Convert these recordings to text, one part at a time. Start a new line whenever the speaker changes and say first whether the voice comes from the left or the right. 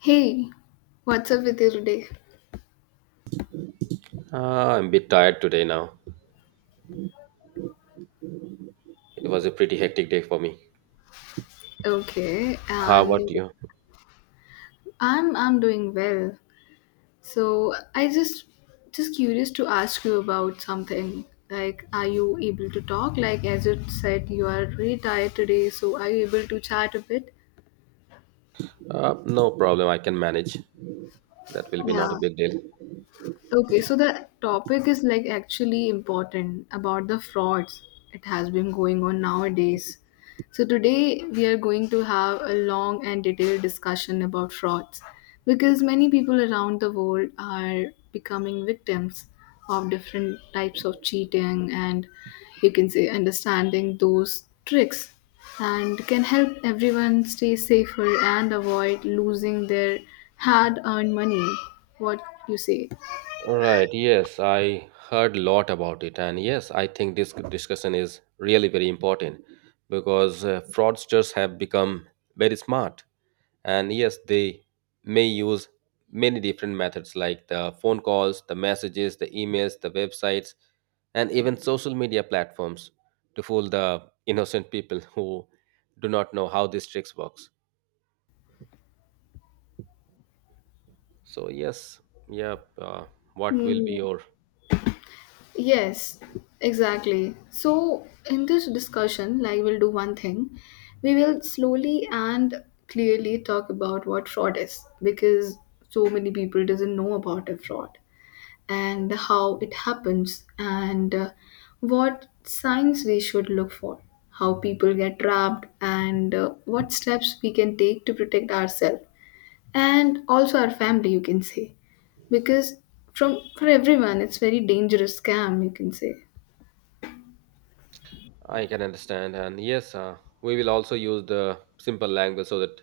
left: Hey, what's up with you today?
right: I'm a bit tired today now. It was a pretty hectic day for me.
left: Okay,
right: How about
left: and
right: you?
left: I'm doing well. So I just curious to ask you about something. Like, are you able to talk? Like, as you said, you are really tired today, so are you able to chat a bit?
right: No problem, I can manage. That will be not a
left: Yeah.
right: big deal.
left: Okay, so the topic is like actually important about the frauds it has been going on nowadays. So today we are going to have a long and detailed discussion about frauds because many people around the world are becoming victims of different types of cheating and you can say understanding those tricks and can help everyone stay safer and avoid losing their hard earned money. What you say?
right: Right, yes, I heard a lot about it, and yes, I think this discussion is really very important because fraudsters have become very smart, and yes, they may use many different methods like the phone calls, the messages, the emails, the websites, and even social media platforms to fool the innocent people who do not know how these tricks works. So yes, yeah, uh, what will be
left: Hmm.
right: your
left: Yes, exactly. So, in this discussion, like we'll do one thing. We will slowly and clearly talk about what fraud is because so many people doesn't know about a fraud and how it happens and what signs we should look for, how people get trapped and what steps we can take to protect ourselves and also our family you can say because from for everyone it's very dangerous scam you can say.
right: I can understand. And yes, we will also use the simple language so that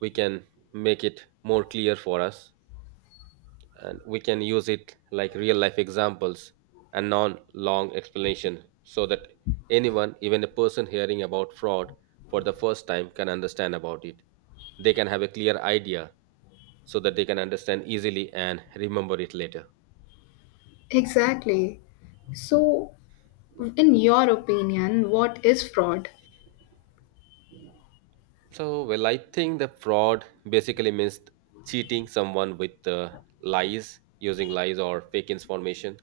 right: we can make it more clear for us and we can use it like real life examples and non long explanation so that anyone, even a person hearing about fraud for the first time, can understand about it. They can have a clear idea so that they can understand easily and remember it later.
left: Exactly. So in your opinion what is fraud?
right: So, well, I think the fraud basically means cheating someone with lies, using lies or fake information.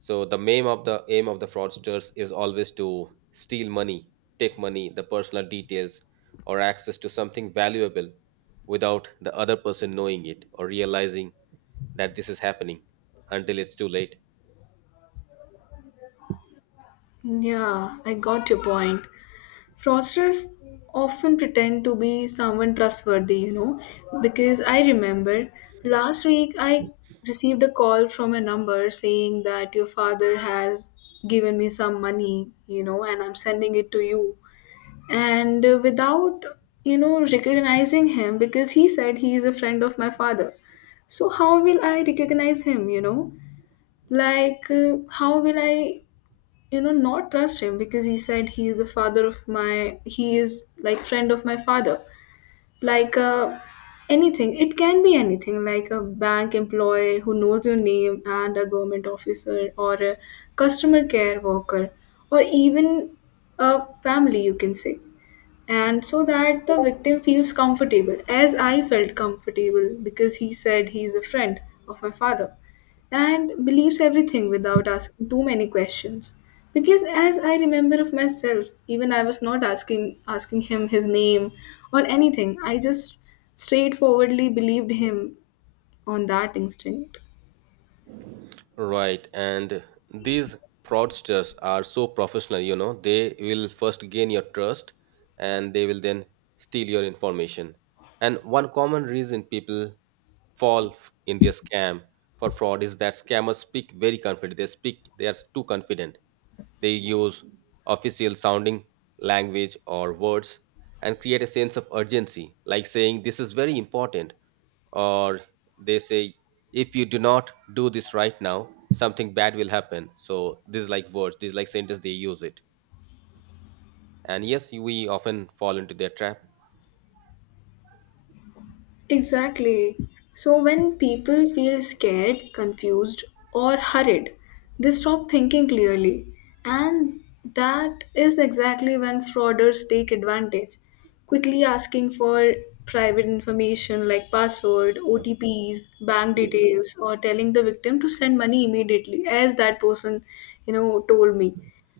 right: So, the aim of the fraudsters is always to steal money, take money, the personal details, or access to something valuable without the other person knowing it or realizing that this is happening until it's too late.
left: Yeah, I got your point. Fraudsters often pretend to be someone trustworthy, you know, because I remember last week I received a call from a number saying that your father has given me some money, you know, and I'm sending it to you, and without, you know, recognizing him because he said he is a friend of my father. So how will I recognize him, you know, like how will I, you know, not trust him because he said he is the father of my he is like friend of my father. Like anything, it can be anything like a bank employee who knows your name and a government officer or a customer care worker or even a family you can say. And so that the victim feels comfortable as I felt comfortable because he said he's a friend of my father and believes everything without asking too many questions. Because as I remember of myself, even I was not asking him his name or anything, I just straightforwardly believed him on that instinct.
right: Right, and these fraudsters are so professional, you know, they will first gain your trust and they will then steal your information. And one common reason people fall in their scam for fraud is that scammers speak very confident. They speak, they are too confident. They use official sounding language or words and create a sense of urgency, like saying, this is very important, or they say if you do not do this right now, something bad will happen. So this is like words, this is like sentence they use it. And yes, we often fall into their trap.
left: Exactly. So when people feel scared, confused, or hurried, they stop thinking clearly. And that is exactly when frauders take advantage, quickly asking for private information like password, OTPs, bank details, or telling the victim to send money immediately, as that person, you know, told me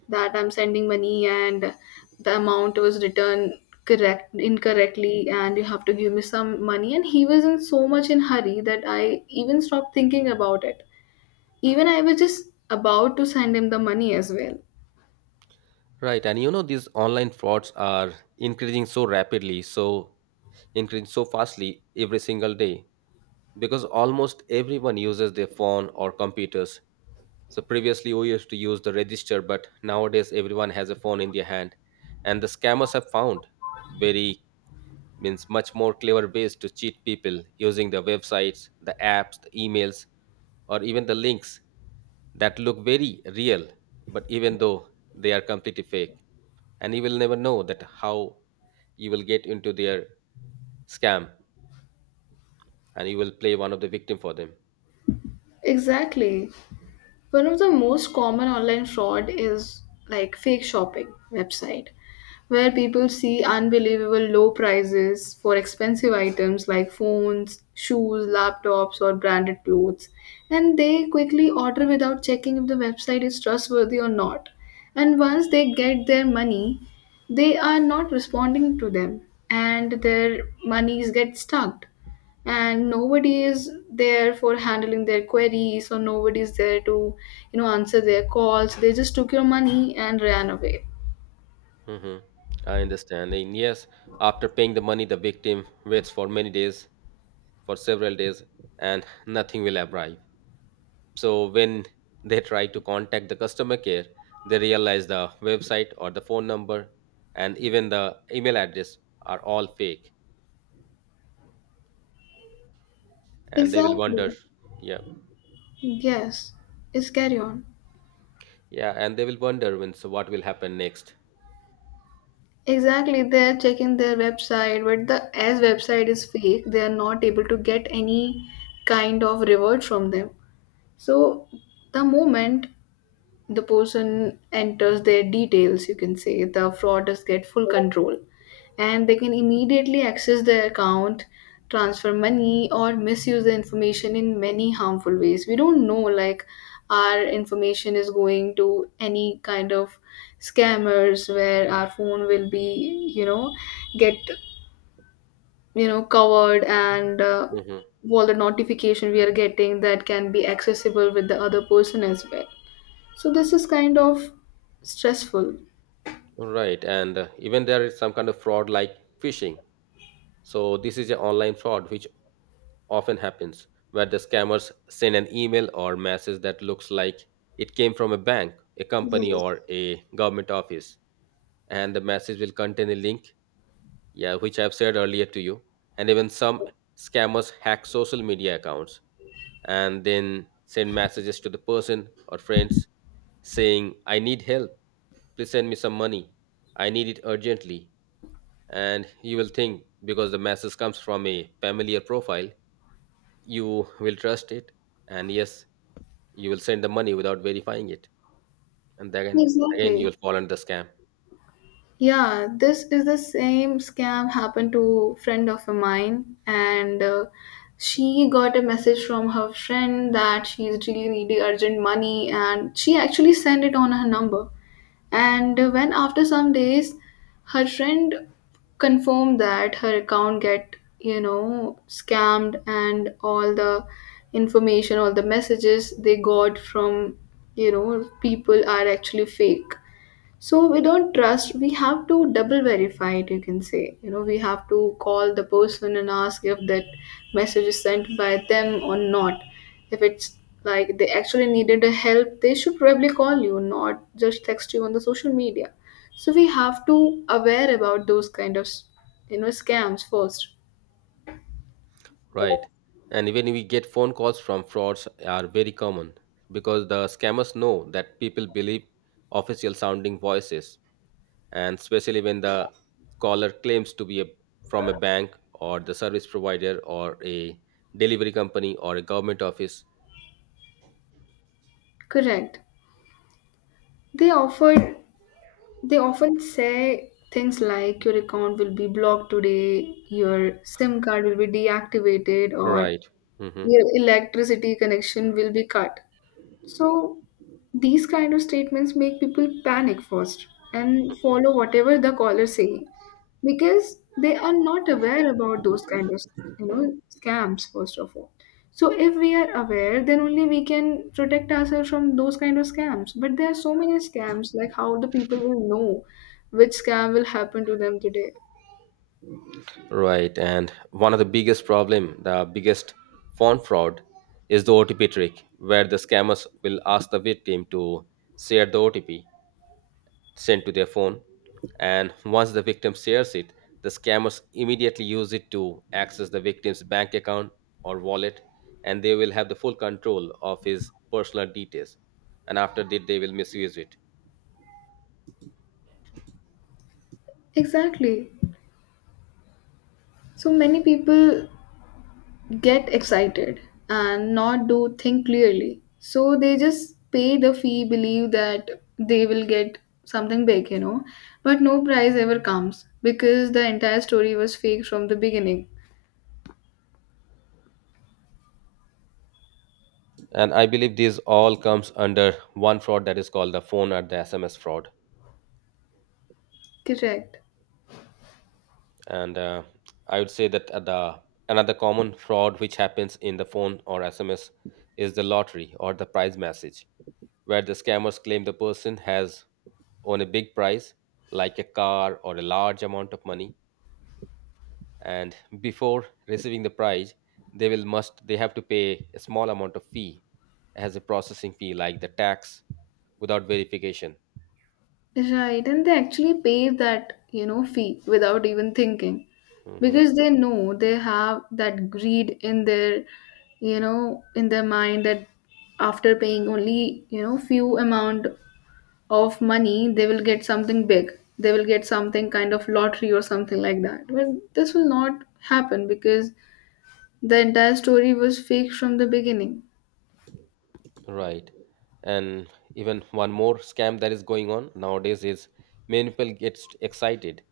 left: that I'm sending money and the amount was returned correct incorrectly and you have to give me some money and he was in so much in hurry that I even stopped thinking about it. Even I was just about to send him the money as well.
right: Right, and you know these online frauds are increasing so rapidly, so increasing so fastly every single day because almost everyone uses their phone or computers. So previously we used to use the register, but nowadays everyone has a phone in their hand and the scammers have found very means much more clever ways to cheat people using the websites, the apps, the emails, or even the links that look very real, but even though they are completely fake. And you will never know that how you will get into their scam and you will play one of the victim for them.
left: Exactly. One of the most common online fraud is like fake shopping website where people see unbelievable low prices for expensive items like phones, shoes, laptops or branded clothes and they quickly order without checking if the website is trustworthy or not. And once they get their money, they are not responding to them and their monies get stuck and nobody is there for handling their queries or nobody is there to, you know, answer their calls. They just took your money and ran away.
right: Hmm, I understand. And yes, after paying the money, the victim waits for many days, for several days, and nothing will arrive. So when they try to contact the customer care, they realize the website or the phone number and even the email address are all fake and they will
left: Exactly.
right: wonder. Yeah.
left: Yes, it's carry on.
right: Yeah, and they will wonder when, so what will happen next?
left: Exactly, they're checking their website but the as website is fake they are not able to get any kind of reward from them. So the moment the person enters their details you can say the fraudsters get full control and they can immediately access their account, transfer money or misuse the information in many harmful ways we don't know, like our information is going to any kind of scammers where our phone will be, you know, get, you know, covered and
right: Mm-hmm.
left: all the notification we are getting that can be accessible with the other person as well. So this is kind of stressful.
right: Right, and even there is some kind of fraud like phishing. So this is an online fraud which often happens where the scammers send an email or message that looks like it came from a bank, a company
left: Yes.
right: or a government office and the message will contain a link, yeah, which I've said earlier to you. And even some scammers hack social media accounts and then send messages to the person or friends saying I need help, please send me some money, I need it urgently. And you will think, because the message comes from a familiar profile, you will trust it, and yes, you will send the money without verifying it and then again you
left: Exactly.
right: will fall under the scam.
left: Yeah, this is the same scam happened to friend of mine and she got a message from her friend that she's really needing urgent money and she actually sent it on her number. And when after some days, her friend confirmed that her account get, you know, scammed and all the information, all the messages they got from, you know, people are actually fake. So we don't trust, we have to double verify it, you can say. You know, we have to call the person and ask if that message is sent by them or not. If it's like they actually needed a help, they should probably call you, not just text you on the social media. So we have to aware about those kind of, you know, scams first.
right: Right, and even we get phone calls from frauds are very common because the scammers know that people believe official sounding voices and especially when the caller claims to be a, from a bank or the service provider or a delivery company or a government office.
left: Correct. They offered they often say things like your account will be blocked today, your SIM card will be deactivated or
right: Right. Hmm.
left: your electricity connection will be cut. So these kind of statements make people panic first and follow whatever the caller is saying because they are not aware about those kind of, you know, scams first of all. So if we are aware, then only we can protect ourselves from those kind of scams. But there are so many scams, like how the people will know which scam will happen to them today.
right: Right, and one of the biggest problem, the biggest phone fraud, is the OTP trick, where the scammers will ask the victim to share the OTP sent to their phone, and once the victim shares it, the scammers immediately use it to access the victim's bank account or wallet, and they will have the full control of his personal details. And after that, they will misuse it.
left: Exactly. So many people get excited and not do think clearly. So they just pay the fee, believe that they will get something big, you know. But no prize ever comes because the entire story was fake from the beginning.
right: And I believe this all comes under one fraud that is called the phone or the SMS fraud.
left: Correct.
right: And I would say that the another common fraud which happens in the phone or sms is the lottery or the prize message where the scammers claim the person has won a big prize like a car or a large amount of money and before receiving the prize they will must they have to pay a small amount of fee as a processing fee like the tax without verification.
left: Right. And they actually pay that, you know, fee without even thinking.
right: Mhm.
left: Because they know they have that greed in their, you know, in their mind that after paying only, you know, few amount of money they will get something big, they will get something kind of lottery or something like that. Well, this will not happen because the entire story was fake from the beginning.
right: Right. And even one more scam that is going on nowadays is many people get excited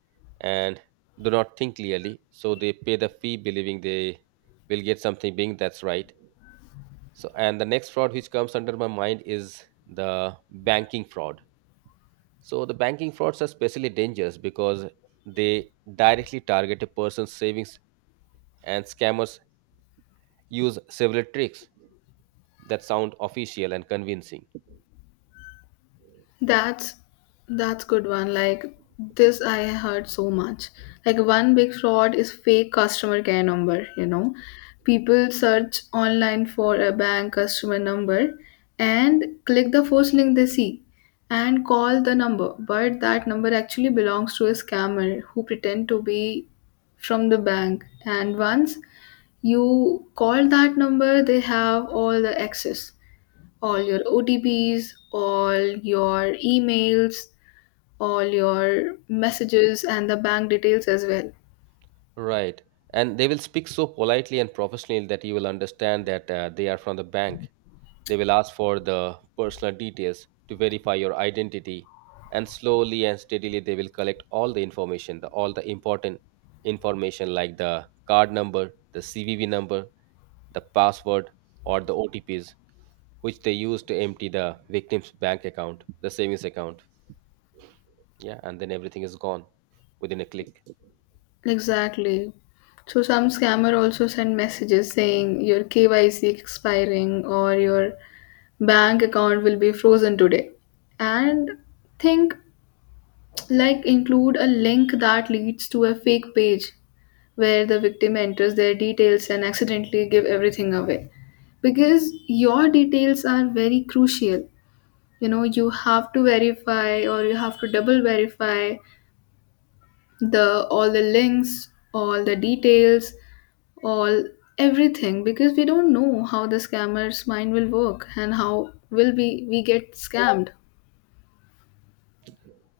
right: and do not think clearly. So they pay the fee believing they will get something being that's right. So and the next fraud which comes under my mind is the banking fraud. So the banking frauds are especially dangerous because they directly target a person's savings and scammers use several tricks that sound official and convincing.
left: That's that's good one. Like this I heard so much. Like one big fraud is fake customer care number, you know. People search online for a bank customer number and click the first link they see and call the number, but that number actually belongs to a scammer who pretend to be from the bank and once you call that number they have all the access, all your OTPs, all your emails, all your messages, and the bank details as well.
right: Right. And they will speak so politely and professionally that you will understand that they are from the bank. They will ask for the personal details to verify your identity. And slowly and steadily, they will collect all the information, the, all the important information like the card number, the CVV number, the password, or the OTPs, which they use to empty the victim's bank account, the savings account. Yeah. And then everything is gone within a click.
left: Exactly. So some scammer also send messages saying your KYC expiring or your bank account will be frozen today. And think like include a link that leads to a fake page where the victim enters their details and accidentally give everything away because your details are very crucial, you know, you have to verify or you have to double verify the all the links, all the details, all everything because we don't know how the scammer's mind will work and how will we get scammed.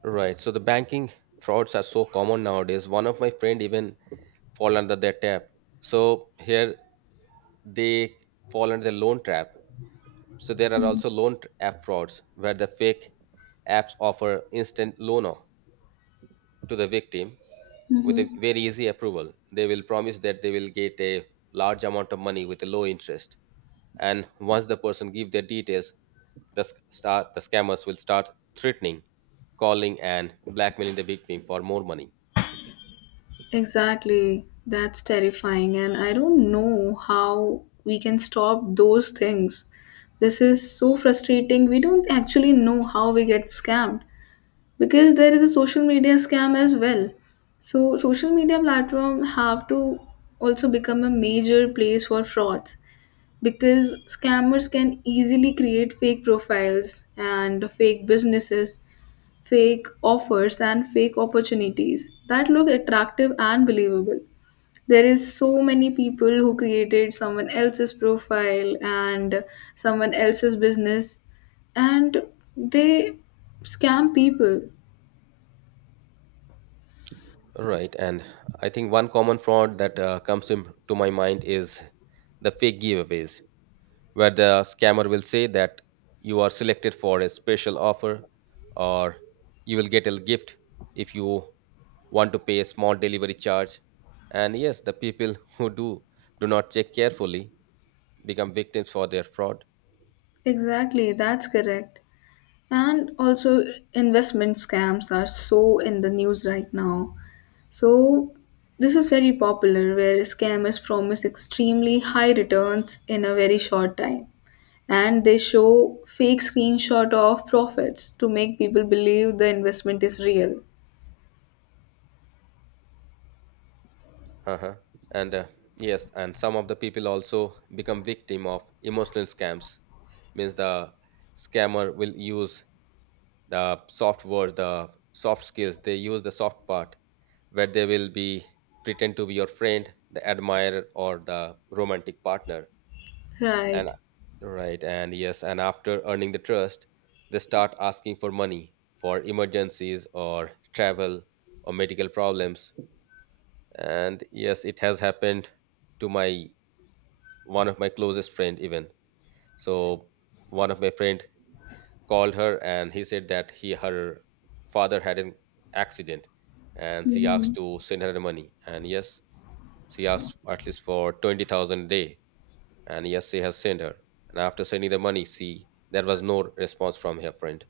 right: Right. So the banking frauds are so common nowadays. One of my friend even fall under their trap. So here they fall under the loan trap. So there are also loan app frauds where the fake apps offer instant loan to the victim with a
left: Mm-hmm.
right: very easy approval. They will promise that they will get a large amount of money with a low interest. And once the person give their details, the scammers will start threatening, calling, and blackmailing the victim for more money.
left: Exactly. That's terrifying. And I don't know how we can stop those things. This is so frustrating. We don't actually know how we get scammed because there is a social media scam as well. So social media platform have to also become a major place for frauds because scammers can easily create fake profiles and fake businesses, fake offers and fake opportunities that look attractive and believable. There is so many people who created someone else's profile and someone else's business and they scam people.
right: Right, and I think one common fraud that comes to my mind is the fake giveaways, where the scammer will say that you are selected for a special offer or you will get a gift if you want to pay a small delivery charge. And yes, the people who do not check carefully become victims for their fraud.
left: Exactly, that's correct. And also investment scams are so in the news right now. So this is very popular where scammers promise extremely high returns in a very short time and they show fake screenshot of profits to make people believe the investment is real.
right: Uh-huh. And yes, and some of the people also become victim of emotional scams means the scammer will use the soft words, the soft skills. They use the soft part where they will be pretend to be your friend, the admirer, or the romantic partner. And
left: Right.
right: right, and yes, and after earning the trust, they start asking for money for emergencies or travel or medical problems. And yes, it has happened to my one of my closest friend even. So one of my friend called her and he said that he her father had an accident and she asked
left: Mhm.
right: to send her the money, and yes, she asked at least for 20,000 a day and yes she has sent her and after sending the money she there was no response from her friend.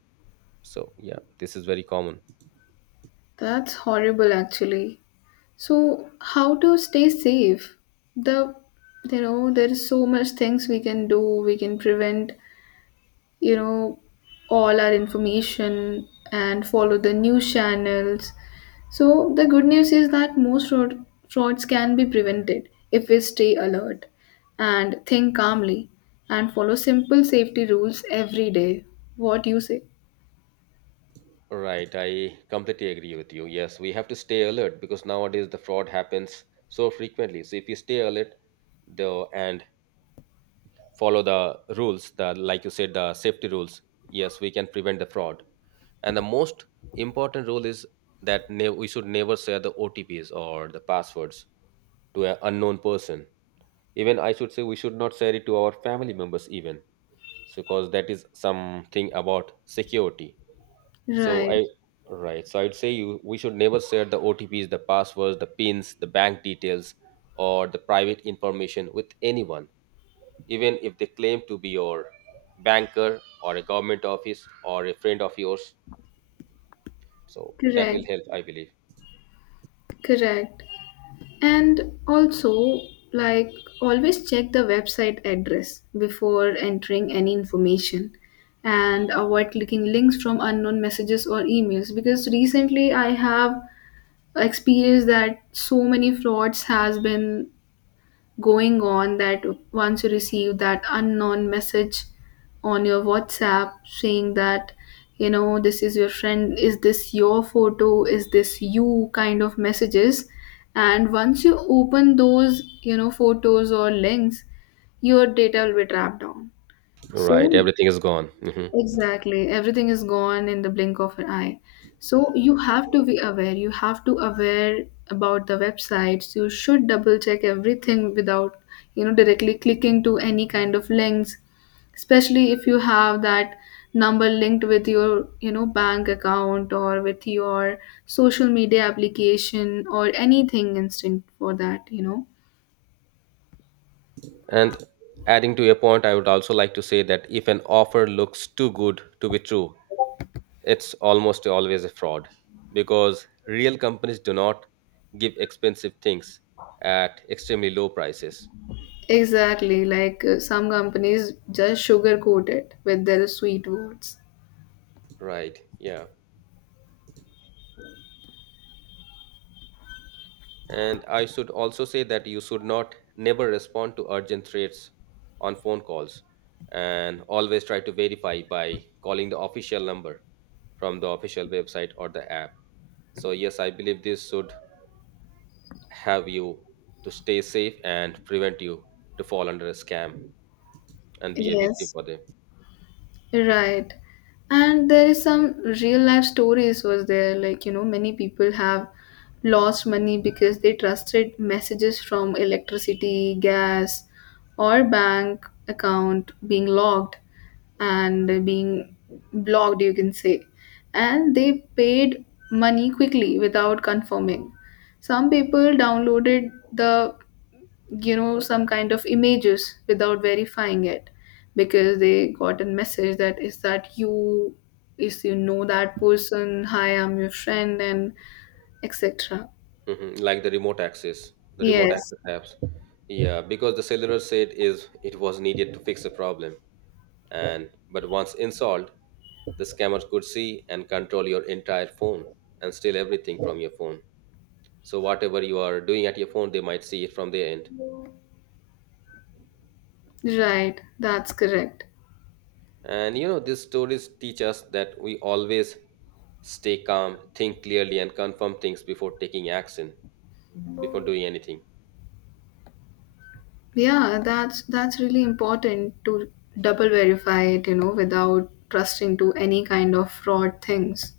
right: So yeah, this is very common.
left: That's horrible actually. So how to stay safe? The, you know, there is so much things we can do. We can prevent, you know, all our information and follow the news channels. So the good news is that most fraud, frauds can be prevented if we stay alert and think calmly and follow simple safety rules every day. What you say?
right: Right, I completely agree with you. Yes, we have to stay alert because nowadays the fraud happens so frequently, so if you stay alert, the and follow the rules, the like you said, the safety rules, yes, we can prevent the fraud. And the most important rule is that we should never share the otps or the passwords to an unknown person. Even I should say we should not share it to our family members even, so because that is something about security. So
left: Right.
right: I Right, so I'd say you we should never share the otps, the passwords, the pins, the bank details or the private information with anyone, even if they claim to be your banker or a government office or a friend of yours. So that will
left: Correct.
right: help, I believe.
left: Correct. And also, like, always check the website address before entering any information and avoid clicking links from unknown messages or emails because recently I have experienced that so many frauds has been going on that once you receive that unknown message on your WhatsApp saying that, you know, this is your friend, is this your photo, is this you kind of messages. And once you open those, you know, photos or links, your data will be trapped down.
right: Right,
left: So
right: everything is gone. Hmm.
left: exactly. Everything is gone in the blink of an eye. So you have to be aware. You have to aware about the websites. You should double check everything without, you know, directly clicking to any kind of links, especially if you have that number linked with your, you know, bank account or with your social media application or anything instant for that, you know.
right: And adding to your point, I would also like to say that if an offer looks too good to be true, it's almost always a fraud because real companies do not give expensive things at extremely low prices.
left: Exactly. Like some companies just sugarcoat it with their sweet words.
right: Right, yeah. And I should also say that you should not never respond to urgent threats on phone calls and always try to verify by calling the official number from the official website or the app. So, yes, I believe this should have you to stay safe and prevent you to fall under a scam and be a victim
left: Yes,
right: for them.
left: right. And there is some real life stories was there like, you know, many people have lost money because they trusted messages from electricity, gas or bank account being logged and being blocked you can say. And they paid money quickly without confirming. Some people downloaded the, you know, some kind of images without verifying it because they got a message that is that you is, you know, that person hi I'm your friend and etc.
right: Mhm. Like the remote
left: Yes,
right: access apps. Yeah, because the cellular said is it was needed to fix the problem, and but once installed, the scammers could see and control your entire phone and steal everything from your phone. So whatever you are doing at your phone, they might see it from their end.
left: right, that's correct.
right: And you know, these stories teach us that we always stay calm, think clearly, and confirm things before taking action, before doing anything.
left: Yeah, that's really important to double verify it, you know, without trusting to any kind of fraud things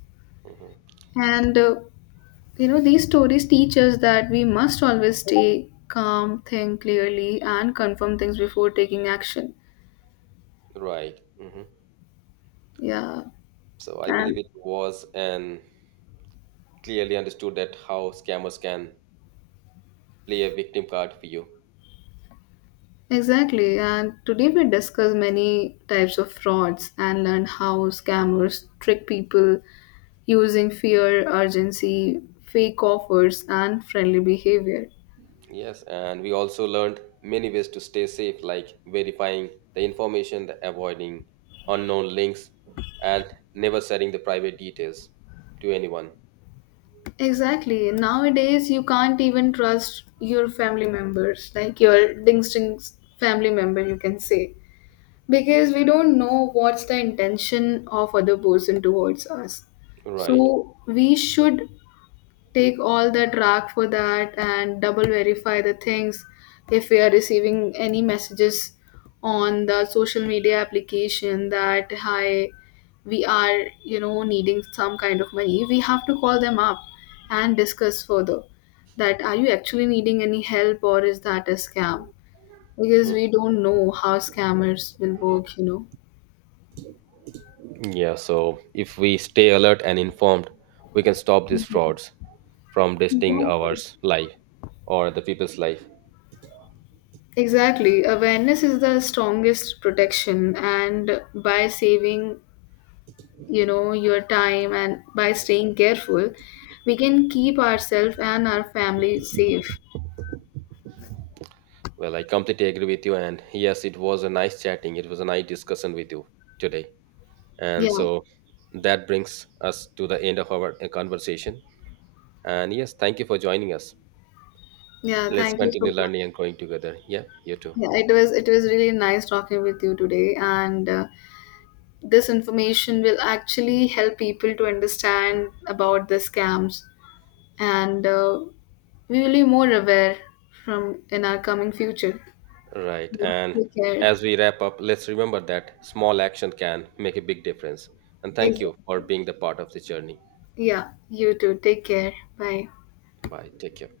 right: Mhm.
left: and you know, these stories teach us that we must always stay calm, think clearly, and confirm things before taking action.
right: Right. Hmm.
left: Yeah,
right: So I believe
left: and
right: it was and clearly understood that how scammers can play a victim card for you.
left: exactly. And today we discuss many types of frauds and learn how scammers trick people using fear, urgency, fake offers, and friendly behavior.
right: Yes, and we also learned many ways to stay safe, like verifying the information, the avoiding unknown links, and never sharing the private details to anyone.
left: Exactly. Nowadays, you can't even trust your family members, like your distinct family member, you can say. Because we don't know what's the intention of other person towards us, so
right: Right.
left: we should take all the track for that and double verify the things if we are receiving any messages on the social media application that hi, we are, you know, needing some kind of money, we have to call them up and discuss further that are you actually needing any help or is that a scam because we don't know how scammers will work, you know.
right: Yeah, so if we stay alert and informed, we can stop these frauds from wasting
left: Exactly.
right: ours life or the people's life.
left: Exactly. Awareness is the strongest protection, and by saving, you know, your time and by staying careful, we can keep ourselves and our family safe.
right: Well, I completely agree with you. And yes, it was a nice chatting. It was a nice discussion with you today. And
left: Yeah.
right: so that brings us to the end of our conversation. And yes, thank you for joining us.
left: Yeah,
right: Let's
left: thank you
right: continue
left: so much.
right: learning and growing together. Yeah, you too.
left: Yeah, it was really nice talking with you today, and this information will actually help people to understand about the scams, and we will be more aware from in our coming future.
right: Right. And
left: Take care.
right: as we wrap up, let's remember that small action can make a big difference. And thank you for
left: Exactly.
right: being the part of the journey.
left: Yeah, you too. Take care. Bye.
right: Bye. Take care.